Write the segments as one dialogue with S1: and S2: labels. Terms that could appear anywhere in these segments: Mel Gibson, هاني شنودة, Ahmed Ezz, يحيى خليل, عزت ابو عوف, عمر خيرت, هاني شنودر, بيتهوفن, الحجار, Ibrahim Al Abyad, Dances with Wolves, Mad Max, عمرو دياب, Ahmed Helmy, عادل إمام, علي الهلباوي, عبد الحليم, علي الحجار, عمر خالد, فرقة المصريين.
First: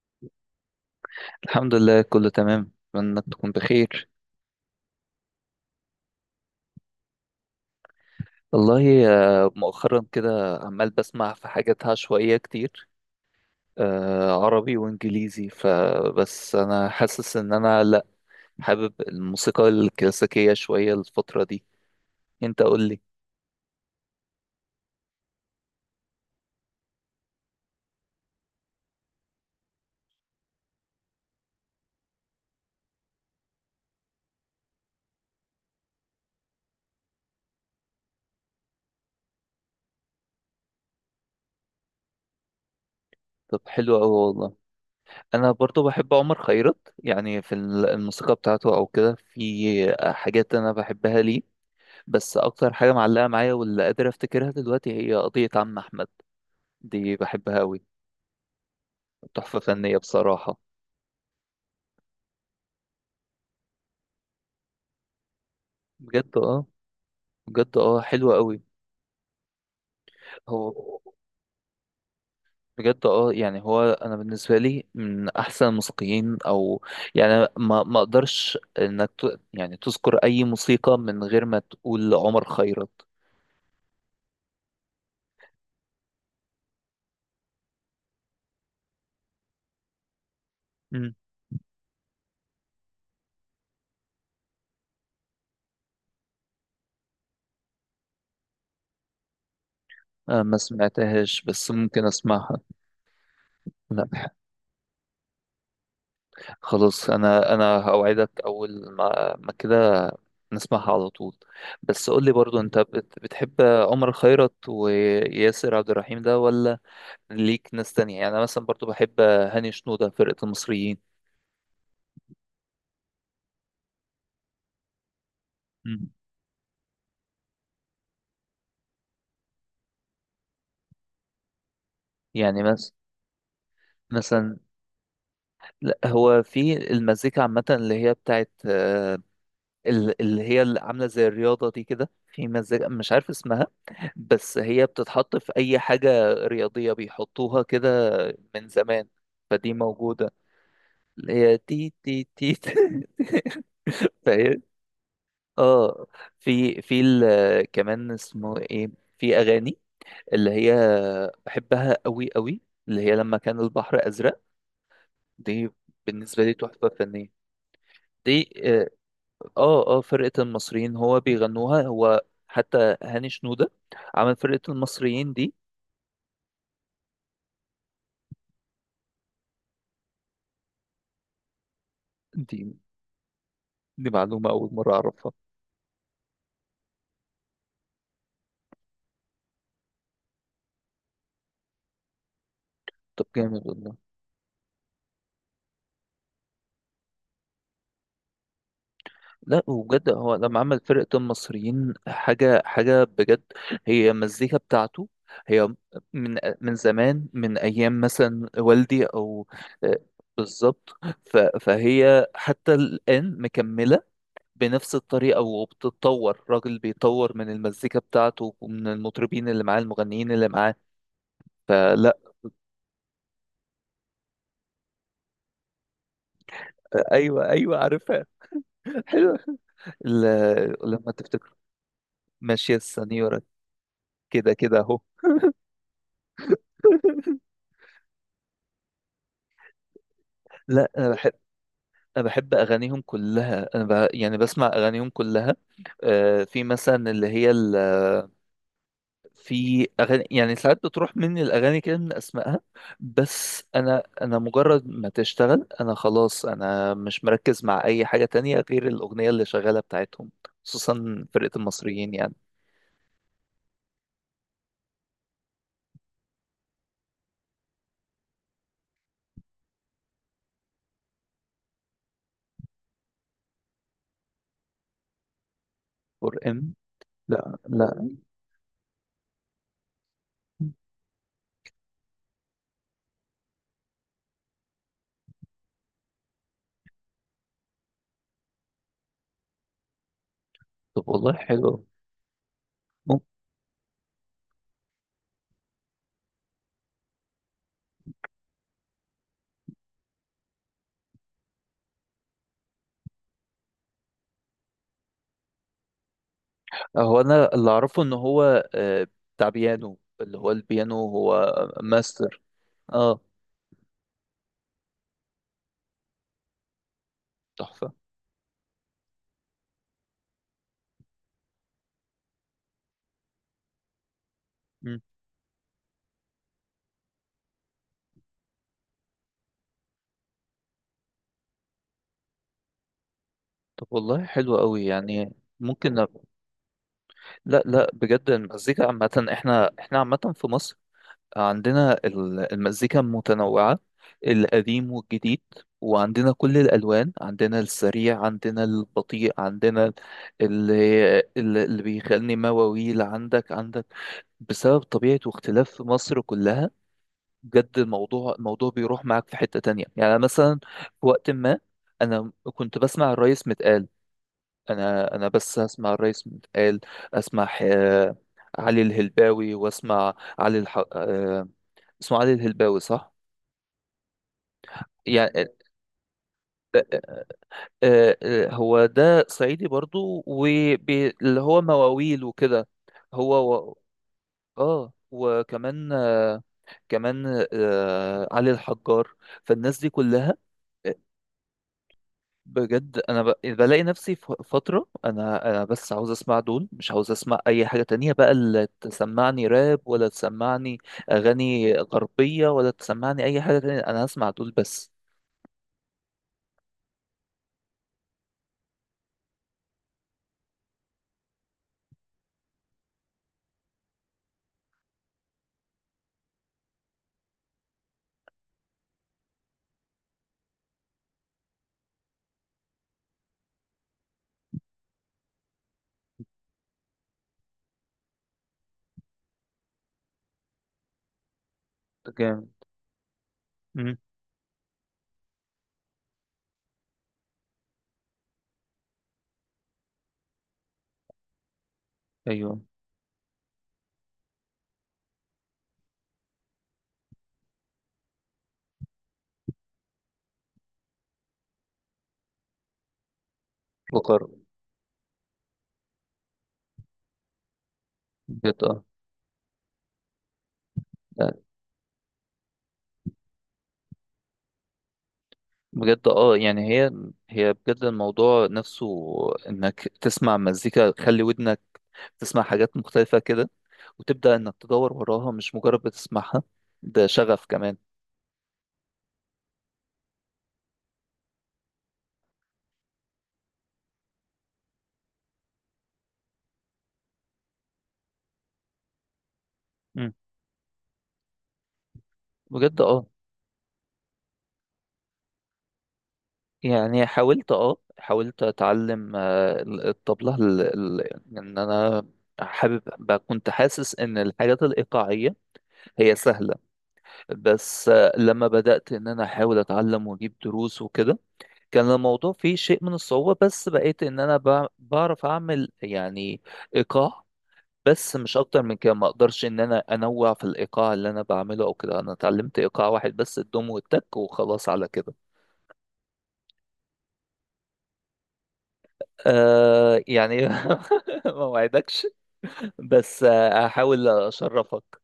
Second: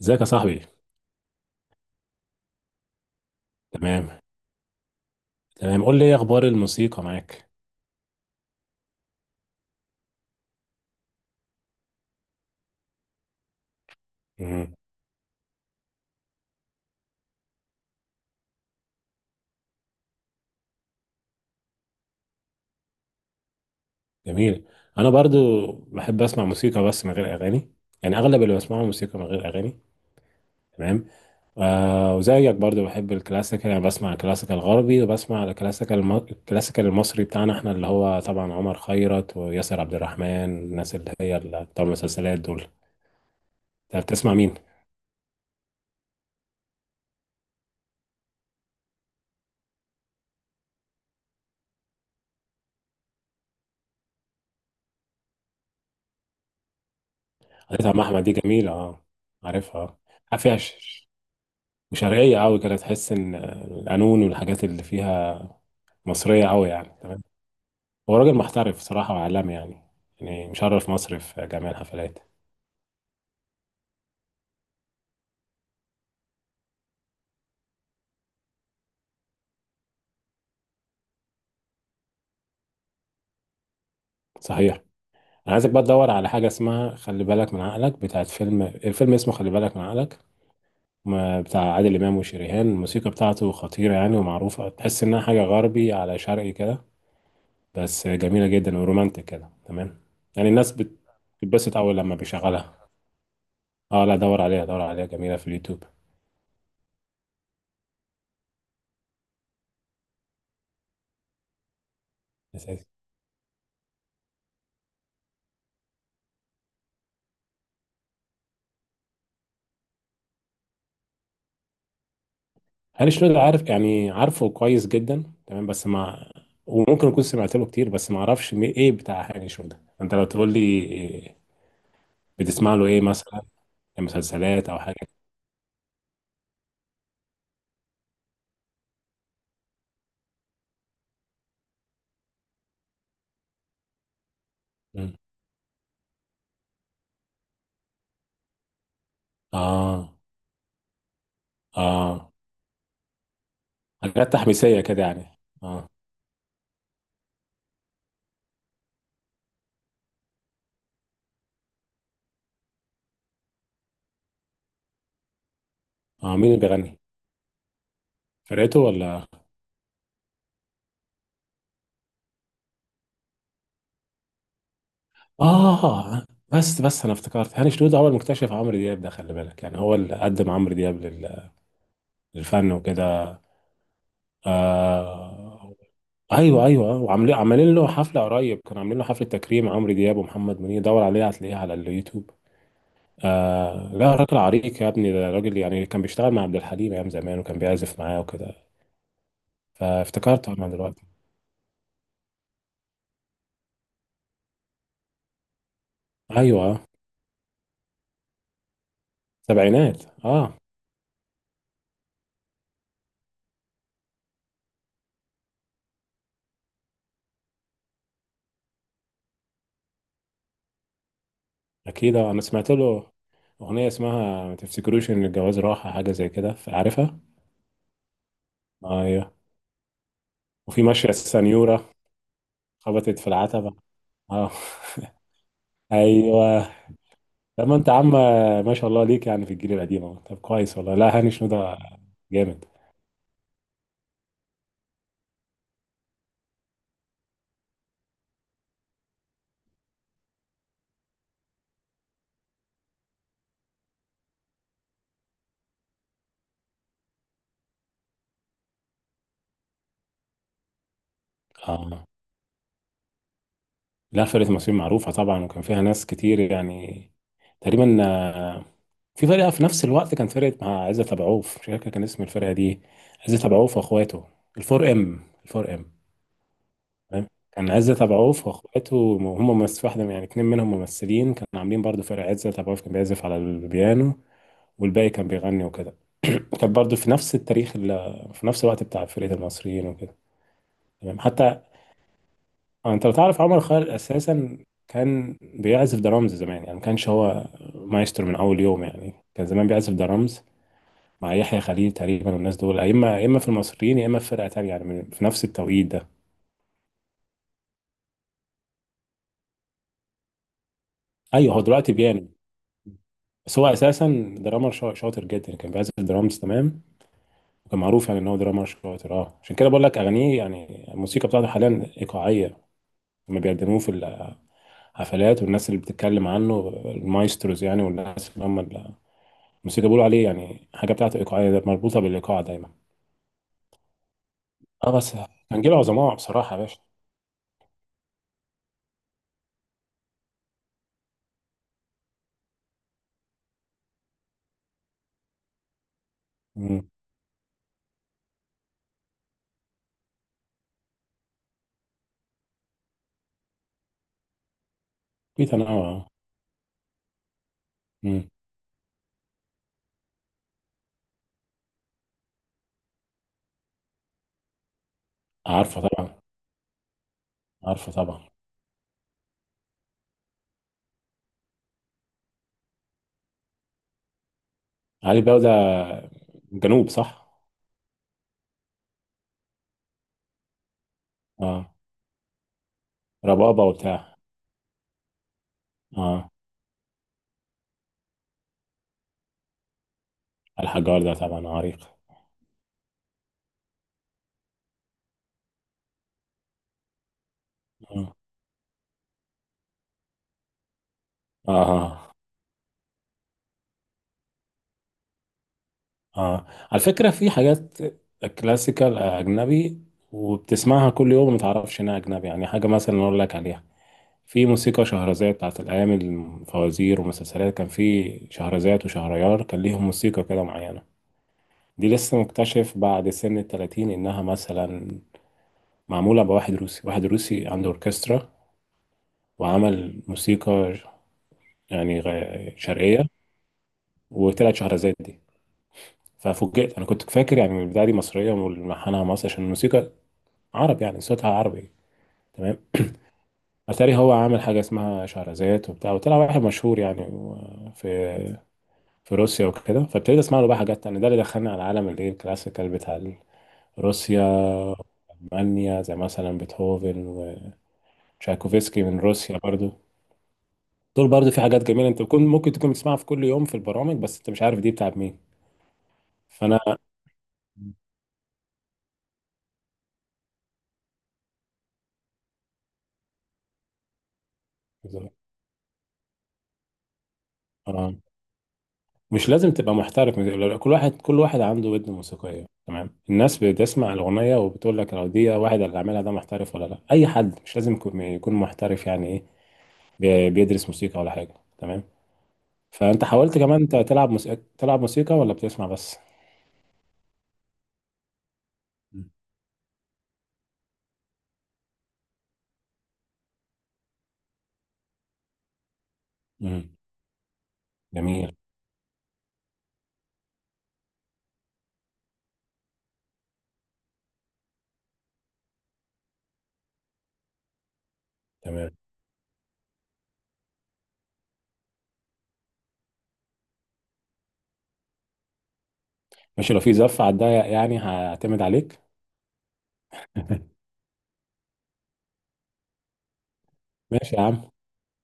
S1: ازيك يا صاحبي؟
S2: الحمد لله كله تمام، اتمنى انك تكون بخير.
S1: تمام، تمام. قول لي ايه اخبار الموسيقى معاك؟
S2: والله، مؤخرا كده عمال بسمع في حاجات عشوائية كتير،
S1: مم.
S2: عربي وانجليزي. فبس انا حاسس ان انا لا، حابب الموسيقى الكلاسيكية شوية الفترة دي. انت قول لي.
S1: جميل. انا برضو بحب اسمع موسيقى بس من غير اغاني، يعني اغلب اللي بسمعه موسيقى من غير اغاني. تمام. وزيك برضو بحب الكلاسيكال، يعني بسمع الكلاسيكال الغربي وبسمع الكلاسيكال المصري بتاعنا احنا، اللي هو طبعا عمر خيرت وياسر عبد الرحمن. الناس اللي هي اللي بتوع المسلسلات دول.
S2: طب حلو
S1: انت
S2: قوي
S1: بتسمع مين؟
S2: والله. انا برضو بحب عمر خيرت، يعني في الموسيقى بتاعته او كده، في حاجات انا بحبها ليه. بس اكتر حاجة معلقة معايا واللي قادر افتكرها دلوقتي هي قضية عم احمد. دي بحبها قوي.
S1: قضيت عم احمد دي جميلة، اه.
S2: تحفة فنية
S1: عارفها.
S2: بصراحة.
S1: فيها وشرقية أوي كده، تحس إن القانون والحاجات اللي فيها
S2: بجد
S1: مصرية
S2: اه.
S1: أوي، يعني تمام.
S2: بجد اه
S1: هو
S2: حلوة
S1: راجل
S2: قوي.
S1: محترف صراحة وعالمي يعني، يعني
S2: هو
S1: مشرف مصر في جميع الحفلات.
S2: بجد اه، يعني هو انا بالنسبة لي من احسن الموسيقيين. او يعني ما اقدرش يعني تذكر اي موسيقى من غير ما تقول عمر خيرت.
S1: صحيح. أنا عايزك بقى تدور على حاجة اسمها خلي بالك من عقلك، بتاعت فيلم، الفيلم اسمه خلي بالك من عقلك.
S2: مم.
S1: بتاع عادل إمام وشريهان. الموسيقى بتاعته خطيرة يعني ومعروفة، تحس إنها حاجة غربي على شرقي كده، بس جميلة جدا ورومانتك كده، تمام.
S2: أنا
S1: يعني
S2: ما سمعتهاش بس
S1: بتتبسط أول
S2: ممكن
S1: لما
S2: اسمعها.
S1: بيشغلها. اه لا،
S2: لا.
S1: دور عليها دور عليها، جميلة في اليوتيوب.
S2: خلاص انا هوعدك اول ما كده نسمعها على طول. بس قول لي برضو انت بتحب عمر خيرت وياسر عبد الرحيم ده، ولا ليك ناس تانية؟ يعني أنا مثلا برضو بحب هاني شنودة فرقة المصريين.
S1: هاني شنودر عارف، يعني عارفه كويس جدا، تمام بس
S2: مم.
S1: ما وممكن اكون سمعت له كتير، بس ما اعرفش ايه بتاع هاني شنودر، انت لو تقول لي إيه
S2: يعني
S1: بتسمع له ايه مثلا؟ إيه؟
S2: مثلا.
S1: مسلسلات او حاجه؟
S2: لا هو في المزيكا عامة، اللي هي بتاعت اللي هي اللي عاملة زي الرياضة دي كده، في مزيكا مش عارف اسمها، بس هي
S1: مم.
S2: بتتحط في أي حاجة رياضية بيحطوها كده من زمان. فدي
S1: اه.
S2: موجودة. اللي هي تي تي
S1: اه
S2: تي.
S1: حاجات
S2: فاهم.
S1: تحميسيه كده يعني، اه.
S2: اه. في كمان اسمه ايه، في أغاني اللي هي بحبها قوي قوي، اللي هي لما كان البحر أزرق. دي
S1: اه،
S2: بالنسبة لي
S1: مين اللي
S2: تحفة
S1: بيغني؟
S2: فنية. دي
S1: فرقته
S2: اه.
S1: ولا؟
S2: اه، فرقة المصريين هو بيغنوها هو. حتى هاني شنودة عمل فرقة المصريين دي.
S1: اه. بس انا افتكرت هاني شنودر هو المكتشف عمرو دياب، ده خلي بالك، يعني هو اللي قدم عمرو دياب
S2: دي
S1: للفن وكده.
S2: دي معلومة أول مرة أعرفها.
S1: آه، ايوه، ايوه، وعاملين له حفله قريب، كانوا عاملين له حفله تكريم عمرو دياب ومحمد منير، دور عليه هتلاقيه على اليوتيوب.
S2: طب جامد
S1: آه
S2: والله.
S1: لا، راجل عريق يا ابني، ده راجل يعني كان بيشتغل مع عبد الحليم ايام زمان، وكان بيعزف معاه وكده،
S2: لا وبجد، هو
S1: فافتكرته
S2: لما
S1: انا
S2: عمل
S1: دلوقتي.
S2: فرقة المصريين حاجة حاجة بجد. هي المزيكا بتاعته هي، من
S1: ايوه،
S2: من زمان، من أيام مثلا والدي أو آه،
S1: سبعينات، اه.
S2: بالظبط. فهي حتى الآن مكملة بنفس الطريقة وبتتطور. راجل بيطور من المزيكا بتاعته ومن المطربين اللي معاه، المغنيين اللي معاه.
S1: اكيد،
S2: فلا.
S1: انا سمعت له اغنيه اسمها ما تفتكروش ان الجواز راحه، حاجه زي كده، عارفها.
S2: أيوه، أيوه، عارفها.
S1: ايوه.
S2: حلوة.
S1: وفي ماشيه
S2: لما تفتكر
S1: السنيوره،
S2: ماشية
S1: خبطت في
S2: السنيورة.
S1: العتبه. اه
S2: كده كده أهو.
S1: ايوه. لما انت عم ما شاء الله ليك، يعني في الجيل القديم اهو. طب كويس
S2: لا،
S1: والله،
S2: انا
S1: لا هاني
S2: بحب
S1: شنو ده
S2: انا بحب
S1: جامد،
S2: اغانيهم كلها، انا يعني بسمع اغانيهم كلها. آه في مثلا اللي هي في اغاني، يعني ساعات بتروح مني الاغاني كده من اسمائها. بس انا مجرد ما تشتغل، انا خلاص، انا مش مركز مع اي حاجة تانية غير الاغنية اللي شغالة بتاعتهم، خصوصا فرقة
S1: اه.
S2: المصريين يعني.
S1: لا فرقه مصريين معروفه طبعا، وكان فيها ناس كتير يعني، تقريبا، في فرقه في نفس الوقت، كان فرقه مع عزت ابو عوف، مش فاكر كان اسم الفرقه دي. عزت ابو عوف واخواته، الفور ام، الفور ام.
S2: فور ام.
S1: تمام.
S2: لا،
S1: كان عزت
S2: لا.
S1: ابو عوف واخواته هم ممثل واحده يعني اتنين منهم ممثلين، كانوا عاملين برضو فرقه، عزت ابو عوف كان بيعزف على البيانو والباقي كان بيغني وكده. كانت برضو في نفس التاريخ في نفس الوقت بتاع فرقة المصريين وكده.
S2: طب
S1: تمام
S2: والله
S1: حتى،
S2: حلو.
S1: انت لو تعرف عمر خالد اساسا، كان بيعزف درامز زمان، يعني ما كانش هو مايسترو من اول يوم، يعني كان زمان بيعزف درامز مع يحيى خليل تقريبا، والناس دول يا اما يا اما في المصريين يا اما في فرقة تانية، يعني في نفس التوقيت ده.
S2: هو انا اللي اعرفه ان هو بتاع بيانو، اللي هو البيانو،
S1: ايوه، هو
S2: هو
S1: دلوقتي بيانو،
S2: ماستر. اه
S1: بس هو اساسا درامر شاطر جدا، كان بيعزف درامز، تمام. وكان
S2: تحفة.
S1: معروف يعني ان هو درامر شاطر، اه عشان كده بقول لك اغانيه، يعني الموسيقى بتاعته حاليا ايقاعية، لما بيقدموه في
S2: مم.
S1: حفلات، والناس اللي بتتكلم عنه المايستروز، يعني والناس اللي هم الموسيقى، بيقولوا عليه يعني حاجة بتاعته إيقاعية، ده مربوطة بالإيقاع دايما.
S2: طب والله حلو قوي
S1: اه بس،
S2: يعني.
S1: كان جيل
S2: ممكن
S1: عظماء بصراحة يا باشا.
S2: لا لا، بجد المزيكا عامة، احنا عامة في مصر عندنا المزيكا متنوعة، القديم والجديد، وعندنا كل
S1: مم.
S2: الألوان، عندنا السريع، عندنا البطيء، عندنا اللي اللي بيخلني مواويل، عندك بسبب طبيعة
S1: في
S2: واختلاف
S1: تنوع،
S2: في
S1: آه.
S2: مصر كلها. بجد
S1: مم.
S2: الموضوع بيروح معاك في حتة تانية، يعني مثلا في وقت ما أنا كنت بسمع الريس متقال. انا بس
S1: عارفة
S2: اسمع
S1: طبعا.
S2: الرئيس متقال، اسمع
S1: عارفة طبعا.
S2: علي الهلباوي، واسمع علي الح... آه، اسمه علي الهلباوي صح؟
S1: علي بقى ده
S2: يعني آه،
S1: جنوب صح؟
S2: هو ده صعيدي برضو، واللي هو
S1: اه،
S2: مواويل وكده. هو
S1: ربابة
S2: و...
S1: وبتاع.
S2: اه وكمان
S1: اه،
S2: كمان علي الحجار. فالناس دي كلها،
S1: الحجار ده طبعا عريق.
S2: بجد انا بلاقي نفسي في فتره، انا بس عاوز اسمع دول، مش عاوز اسمع اي حاجه تانية
S1: اه،
S2: بقى، اللي تسمعني راب ولا تسمعني اغاني
S1: اه،
S2: غربيه ولا تسمعني اي حاجه تانية، انا هسمع دول بس.
S1: اه. على فكرة في حاجات كلاسيكال أجنبي، وبتسمعها كل يوم ما تعرفش إنها أجنبي، يعني حاجة مثلا أقول لك عليها. في موسيقى شهرزاد بتاعت الأيام الفوازير، ومسلسلات كان في شهرزاد وشهريار، كان ليهم موسيقى كده معينة. دي لسه مكتشف بعد سن التلاتين إنها مثلا معمولة بواحد روسي، واحد روسي عنده أوركسترا، وعمل موسيقى يعني
S2: جامد.
S1: شرقية،
S2: مم.
S1: وطلعت شهرزاد دي. ففوجئت، أنا كنت فاكر يعني من البداية دي مصرية وملحنها مصري، عشان الموسيقى عربي يعني صوتها عربي، تمام.
S2: ايوه
S1: اتاري هو عامل حاجه اسمها شهرزاد وبتاع، وطلع واحد مشهور يعني في روسيا وكده، فابتديت اسمع له بقى حاجات تانية، ده اللي دخلني على عالم الايه الكلاسيكال بتاع
S2: بقر.
S1: روسيا، المانيا، زي مثلا بيتهوفن
S2: بجد
S1: وتشايكوفسكي
S2: اه.
S1: من روسيا برضو. دول برضو
S2: لا،
S1: في حاجات جميله، انت بتكون ممكن تكون بتسمعها في كل يوم في البرامج، بس انت مش عارف دي بتاعت مين.
S2: بجد اه،
S1: فانا
S2: يعني هي، بجد الموضوع نفسه، انك تسمع مزيكا، خلي ودنك تسمع حاجات مختلفه كده، وتبدا انك تدور
S1: بالظبط.
S2: وراها مش مجرد بتسمعها. ده شغف كمان.
S1: اه مش لازم تبقى محترف كل واحد كل واحد عنده ودن موسيقيه، تمام. الناس بتسمع الاغنيه وبتقول لك لو دي واحد اللي عاملها ده محترف ولا لا، اي حد مش لازم يكون محترف، يعني ايه،
S2: مم.
S1: بيدرس موسيقى ولا حاجه، تمام.
S2: بجد
S1: فانت
S2: اه،
S1: حاولت كمان تلعب موسيقى، تلعب موسيقى ولا بتسمع بس؟
S2: يعني حاولت اه، حاولت
S1: مم.
S2: اتعلم الطبلة. ان انا حابب كنت حاسس ان الحاجات الايقاعية هي سهلة.
S1: امم.
S2: بس
S1: جميل.
S2: لما بدأت ان انا احاول اتعلم واجيب دروس وكده، كان الموضوع فيه شيء من الصعوبة. بس بقيت ان انا بعرف اعمل، يعني، ايقاع. بس مش اكتر
S1: تمام
S2: من كده، ما اقدرش ان انا انوع في الايقاع اللي انا بعمله او كده. انا اتعلمت ايقاع واحد بس، الدوم والتك وخلاص على كده.
S1: ماشي، لو في زف على الضيق يعني هعتمد عليك.
S2: آه يعني. ما وعدكش. بس هحاول
S1: ماشي يا عم،
S2: اشرفك.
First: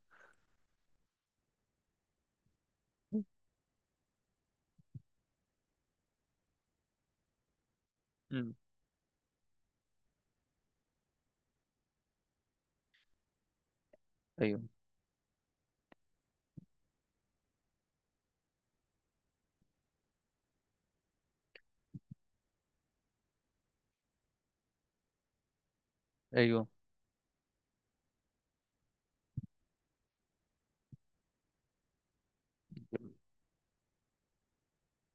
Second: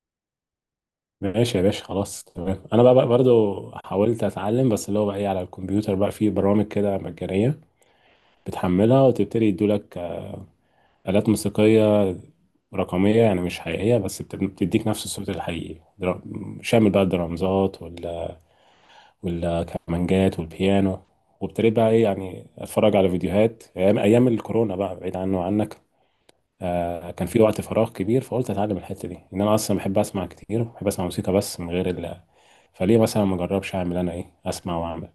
S1: ماشي يا باشا، خلاص تمام. انا بقى برضو حاولت اتعلم، بس اللي هو بقى ايه، على الكمبيوتر بقى في برامج كده مجانيه،
S2: مم.
S1: بتحملها وتبتدي يدولك آلات موسيقيه رقميه، يعني مش حقيقيه بس
S2: ايوه،
S1: بتديك نفس الصوت الحقيقي، شامل بقى الدرامزات والكمانجات والبيانو. وابتديت بقى ايه يعني اتفرج على فيديوهات ايام ايام الكورونا، بقى بعيد عنه وعنك،
S2: ايوه.
S1: كان في وقت فراغ كبير، فقلت اتعلم الحته دي، ان انا اصلا بحب اسمع كتير، بحب اسمع موسيقى بس من غير ال، فليه مثلا ما اجربش اعمل انا ايه، اسمع واعمل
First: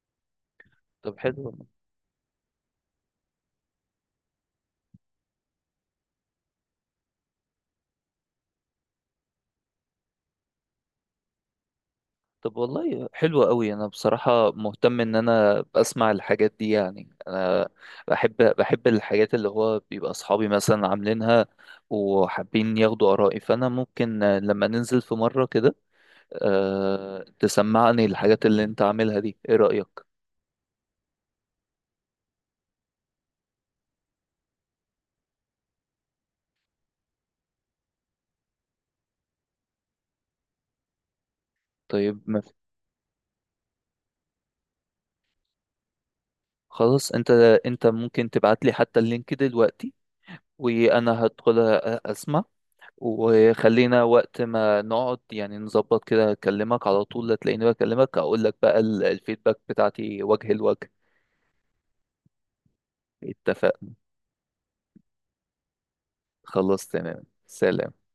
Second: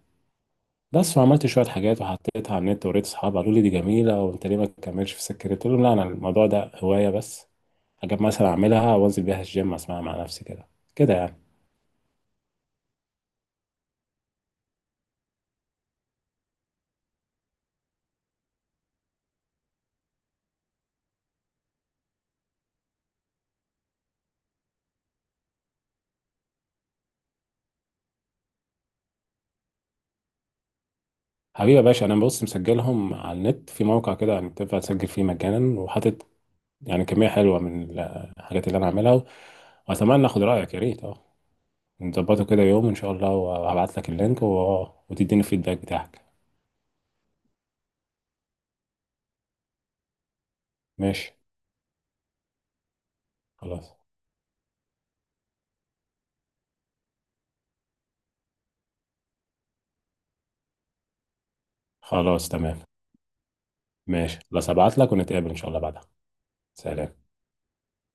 S2: طب
S1: بس. وعملت
S2: حلو.
S1: شويه حاجات وحطيتها على النت ووريت اصحابي، قالوا لي دي جميله وانت ليه ما تكملش في السكه دي؟ قلت لهم لا، انا الموضوع ده هوايه بس، حاجات مثلا اعملها وانزل بيها الجيم اسمعها مع نفسي كده، كده يعني.
S2: طب والله حلو قوي، انا بصراحة مهتم ان انا اسمع الحاجات دي، يعني انا بحب الحاجات اللي هو بيبقى اصحابي مثلا عاملينها وحابين ياخدوا ارائي. فانا ممكن لما ننزل في مرة كده، أه تسمعني الحاجات اللي انت عاملها دي، ايه رأيك؟
S1: حبيبي يا باشا، انا بص مسجلهم على النت في موقع كده، يعني تنفع تسجل فيه مجانا، وحاطط يعني كميه حلوه من الحاجات اللي انا عاملها، واتمنى اخد رايك، يا ريت اه
S2: طيب ما
S1: نظبطه
S2: في-
S1: كده يوم ان شاء الله، وهبعت لك اللينك و... آه، وتديني الفيدباك بتاعك.
S2: خلاص انت، ممكن تبعت لي حتى اللينك دلوقتي وانا
S1: ماشي
S2: هدخل اسمع.
S1: خلاص،
S2: وخلينا وقت ما نقعد يعني نظبط كده، اكلمك على طول لا تلاقيني بكلمك، اقول لك بقى الفيدباك بتاعتي وجه لوجه.
S1: خلاص تمام.
S2: اتفقنا.
S1: ماشي خلاص، هبعت لك ونتقابل ان شاء الله بعدها.
S2: خلاص
S1: سلام.
S2: تمام. سلام.